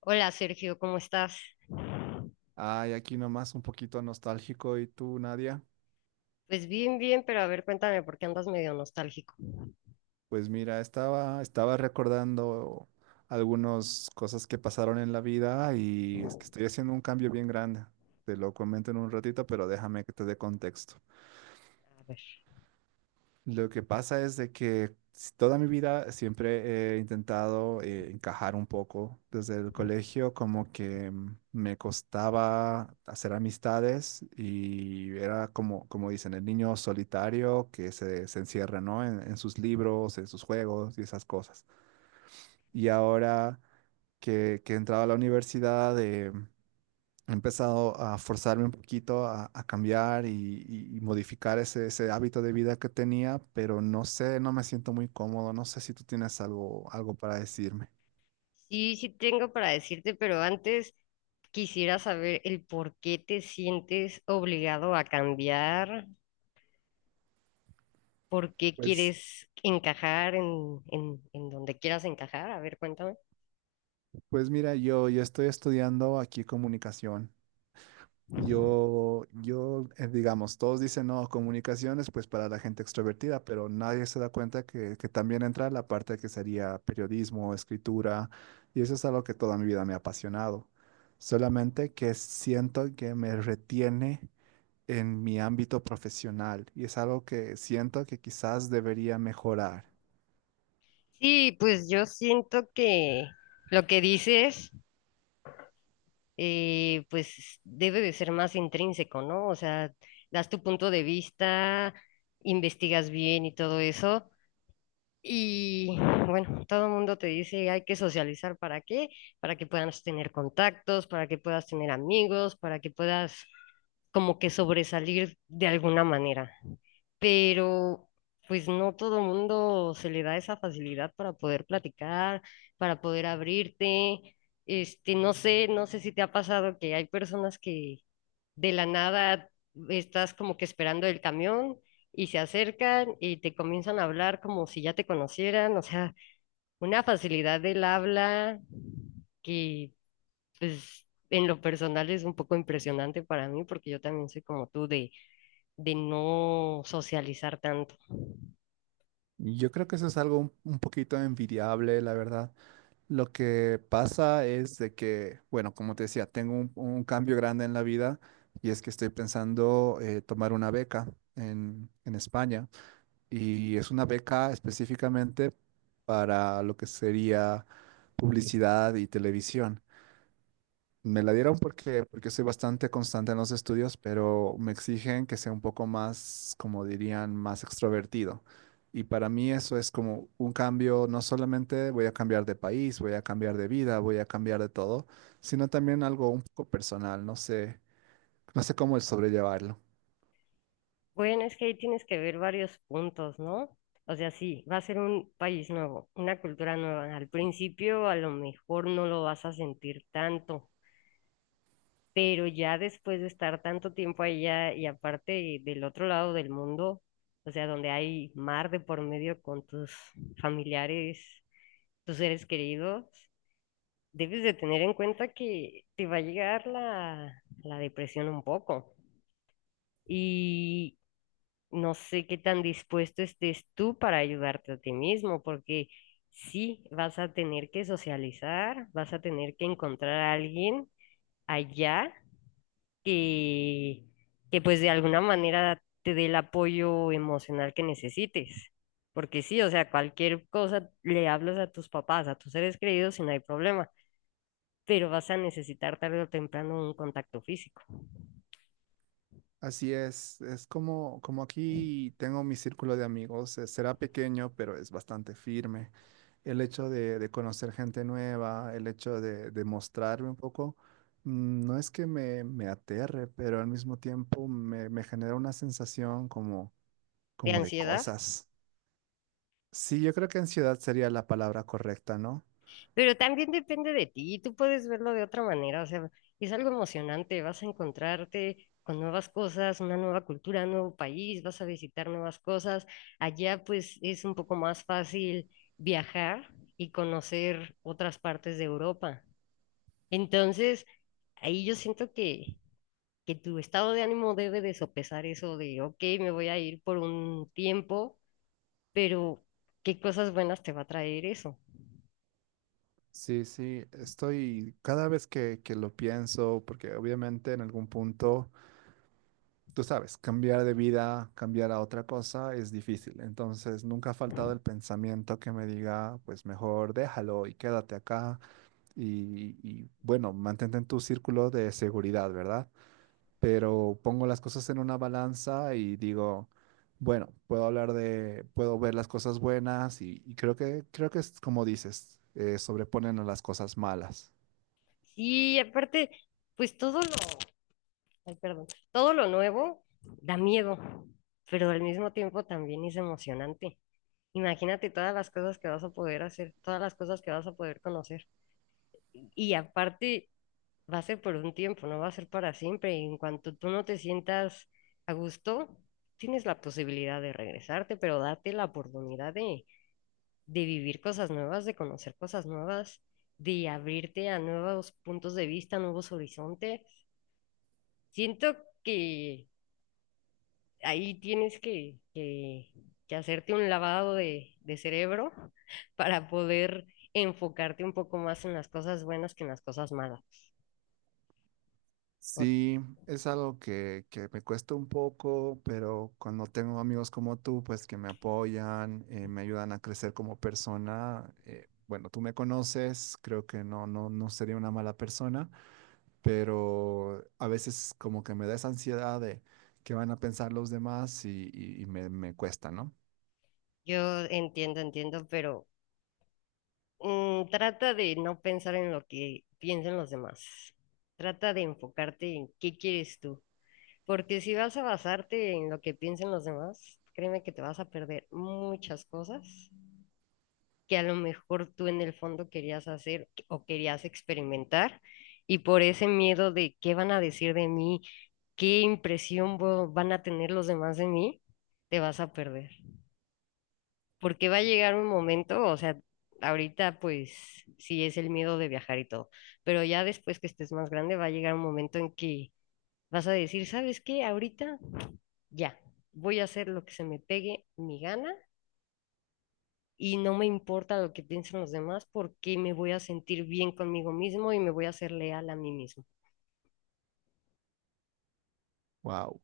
Hola, Sergio, ¿cómo estás? Ay, aquí nomás un poquito nostálgico. ¿Y tú, Nadia? Pues bien, bien, pero a ver, cuéntame por qué andas medio nostálgico. Pues mira, estaba recordando algunas cosas que pasaron en la vida y es que estoy haciendo un cambio bien grande. Te lo comento en un ratito, pero déjame que te dé contexto. A ver. Lo que pasa es de que toda mi vida siempre he intentado encajar un poco. Desde el colegio como que me costaba hacer amistades y era como, como dicen, el niño solitario que se encierra, ¿no? En sus libros, en sus juegos y esas cosas. Y ahora que he entrado a la universidad, he empezado a forzarme un poquito a cambiar y modificar ese hábito de vida que tenía, pero no sé, no me siento muy cómodo, no sé si tú tienes algo, algo para decirme. Sí, sí tengo para decirte, pero antes quisiera saber el por qué te sientes obligado a cambiar, por qué Pues, quieres encajar en donde quieras encajar. A ver, cuéntame. pues mira, yo estoy estudiando aquí comunicación. Yo, digamos, todos dicen no, comunicaciones, pues para la gente extrovertida, pero nadie se da cuenta que también entra la parte que sería periodismo, escritura, y eso es algo que toda mi vida me ha apasionado. Solamente que siento que me retiene en mi ámbito profesional y es algo que siento que quizás debería mejorar. Sí, pues yo siento que lo que dices pues debe de ser más intrínseco, ¿no? O sea, das tu punto de vista, investigas bien y todo eso. Y bueno, todo el mundo te dice, hay que socializar para qué, para que puedas tener contactos, para que puedas tener amigos, para que puedas como que sobresalir de alguna manera, pero pues no todo mundo se le da esa facilidad para poder platicar, para poder abrirte. Este, no sé, no sé si te ha pasado que hay personas que de la nada estás como que esperando el camión y se acercan y te comienzan a hablar como si ya te conocieran, o sea, una facilidad del habla que pues en lo personal es un poco impresionante para mí porque yo también soy como tú de no socializar tanto. Yo creo que eso es algo un poquito envidiable, la verdad. Lo que pasa es de que, bueno, como te decía, tengo un cambio grande en la vida y es que estoy pensando tomar una beca en España y es una beca específicamente para lo que sería publicidad y televisión. Me la dieron porque soy bastante constante en los estudios, pero me exigen que sea un poco más, como dirían, más extrovertido. Y para mí eso es como un cambio, no solamente voy a cambiar de país, voy a cambiar de vida, voy a cambiar de todo, sino también algo un poco personal, no sé, no sé cómo el sobrellevarlo. Bueno, es que ahí tienes que ver varios puntos, ¿no? O sea, sí, va a ser un país nuevo, una cultura nueva. Al principio a lo mejor no lo vas a sentir tanto, pero ya después de estar tanto tiempo allá y aparte del otro lado del mundo, o sea, donde hay mar de por medio con tus familiares, tus seres queridos, debes de tener en cuenta que te va a llegar la, la depresión un poco. No sé qué tan dispuesto estés tú para ayudarte a ti mismo, porque sí, vas a tener que socializar, vas a tener que encontrar a alguien allá que, que pues de alguna manera te dé el apoyo emocional que necesites. Porque sí, o sea, cualquier cosa le hablas a tus papás, a tus seres queridos y no hay problema, pero vas a necesitar tarde o temprano un contacto físico. Así es como, como aquí tengo mi círculo de amigos, será pequeño, pero es bastante firme. El hecho de conocer gente nueva, el hecho de mostrarme un poco, no es que me aterre, pero al mismo tiempo me genera una sensación como, ¿De como de ansiedad? cosas. Sí, yo creo que ansiedad sería la palabra correcta, ¿no? Pero también depende de ti, tú puedes verlo de otra manera, o sea, es algo emocionante, vas a encontrarte con nuevas cosas, una nueva cultura, un nuevo país, vas a visitar nuevas cosas. Allá pues es un poco más fácil viajar y conocer otras partes de Europa. Entonces, ahí yo siento que tu estado de ánimo debe de sopesar eso de, ok, me voy a ir por un tiempo, pero ¿qué cosas buenas te va a traer eso? Sí, sí, estoy cada vez que lo pienso, porque obviamente en algún punto, tú sabes, cambiar de vida, cambiar a otra cosa es difícil. Entonces, nunca ha faltado el pensamiento que me diga, pues mejor déjalo y quédate acá y, y, bueno, mantente en tu círculo de seguridad, ¿verdad? Pero pongo las cosas en una balanza y digo, bueno, puedo hablar de, puedo ver las cosas buenas y creo creo que es como dices, sobreponen a las cosas malas. Y aparte, pues todo lo... Ay, perdón. Todo lo nuevo da miedo, pero al mismo tiempo también es emocionante. Imagínate todas las cosas que vas a poder hacer, todas las cosas que vas a poder conocer. Y aparte, va a ser por un tiempo, no va a ser para siempre. Y en cuanto tú no te sientas a gusto, tienes la posibilidad de regresarte, pero date la oportunidad de vivir cosas nuevas, de conocer cosas nuevas, de abrirte a nuevos puntos de vista, nuevos horizontes. Siento que ahí tienes que que hacerte un lavado de cerebro para poder enfocarte un poco más en las cosas buenas que en las cosas malas. O- Sí, es algo que me cuesta un poco, pero cuando tengo amigos como tú, pues que me apoyan, me ayudan a crecer como persona, bueno, tú me conoces, creo que no, no, no sería una mala persona. Pero a veces como que me da esa ansiedad de qué van a pensar los demás y me, me cuesta, ¿no? Yo entiendo, entiendo, pero trata de no pensar en lo que piensan los demás. Trata de enfocarte en qué quieres tú. Porque si vas a basarte en lo que piensen los demás, créeme que te vas a perder muchas cosas que a lo mejor tú en el fondo querías hacer o querías experimentar y por ese miedo de qué van a decir de mí, qué impresión van a tener los demás de mí, te vas a perder. Porque va a llegar un momento, o sea, ahorita pues sí es el miedo de viajar y todo, pero ya después que estés más grande va a llegar un momento en que vas a decir, ¿sabes qué? Ahorita ya, voy a hacer lo que se me pegue mi gana y no me importa lo que piensen los demás porque me voy a sentir bien conmigo mismo y me voy a ser leal a mí mismo. Wow.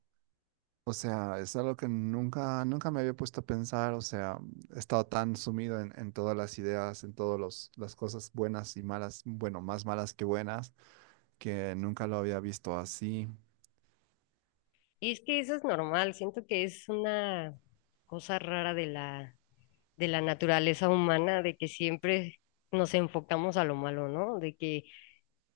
O sea, es algo que nunca, nunca me había puesto a pensar, o sea, he estado tan sumido en todas las ideas, en todas las cosas buenas y malas, bueno, más malas que buenas, que nunca lo había visto así. Y es que eso es normal, siento que es una cosa rara de la naturaleza humana, de que siempre nos enfocamos a lo malo, ¿no? De que,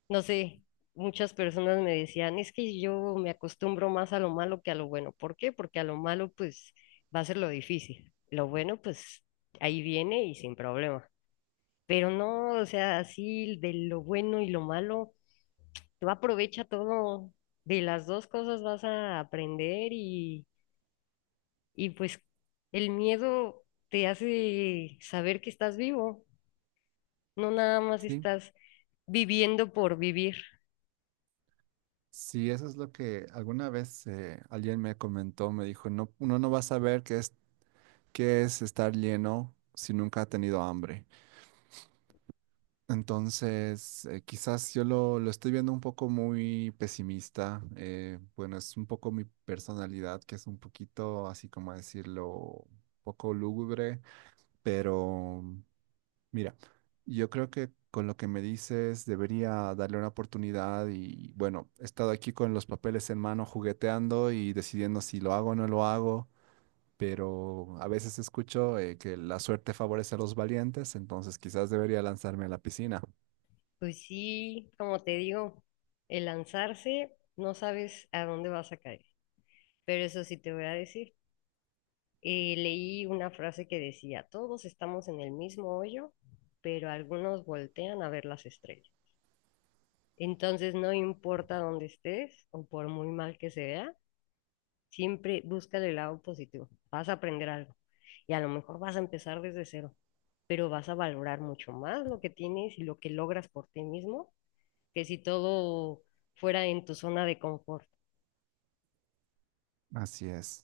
no sé, muchas personas me decían, es que yo me acostumbro más a lo malo que a lo bueno. ¿Por qué? Porque a lo malo pues va a ser lo difícil. Lo bueno pues ahí viene y sin problema. Pero no, o sea, así de lo bueno y lo malo, tú aprovecha todo, de las dos cosas vas a aprender y pues el miedo te hace saber que estás vivo, no nada más Sí, estás viviendo por vivir. sí, eso es lo que alguna vez alguien me comentó, me dijo, no, uno no va a saber qué es estar lleno si nunca ha tenido hambre. Entonces, quizás yo lo estoy viendo un poco muy pesimista. Eh, bueno, es un poco mi personalidad, que es un poquito, así como decirlo, un poco lúgubre, pero mira, yo creo que con lo que me dices debería darle una oportunidad y bueno, he estado aquí con los papeles en mano jugueteando y decidiendo si lo hago o no lo hago. Pero a veces escucho que la suerte favorece a los valientes, entonces quizás debería lanzarme a la piscina. Pues sí, como te digo, el lanzarse no sabes a dónde vas a caer, pero eso sí te voy a decir. Leí una frase que decía, todos estamos en el mismo hoyo, pero algunos voltean a ver las estrellas. Entonces, no importa dónde estés o por muy mal que se vea, siempre busca el lado positivo. Vas a aprender algo y a lo mejor vas a empezar desde cero, pero vas a valorar mucho más lo que tienes y lo que logras por ti mismo que si todo fuera en tu zona de confort. Así es.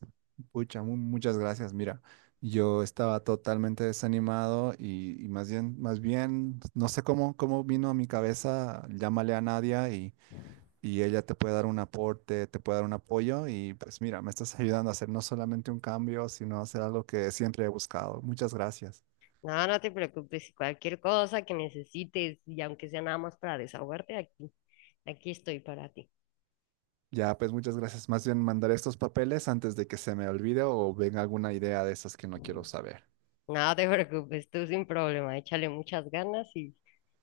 Pucha, muchas gracias. Mira, yo estaba totalmente desanimado y más bien, no sé cómo, cómo vino a mi cabeza, llámale a Nadia y ella te puede dar un aporte, te puede dar un apoyo y pues mira, me estás ayudando a hacer no solamente un cambio, sino hacer algo que siempre he buscado. Muchas gracias. No, no te preocupes, si cualquier cosa que necesites y aunque sea nada más para desahogarte, aquí, aquí estoy para ti. Ya, pues muchas gracias. Más bien mandar estos papeles antes de que se me olvide o venga alguna idea de esas que no quiero saber. No te preocupes, tú sin problema, échale muchas ganas y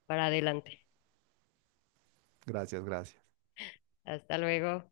para adelante. Gracias, gracias. Hasta luego.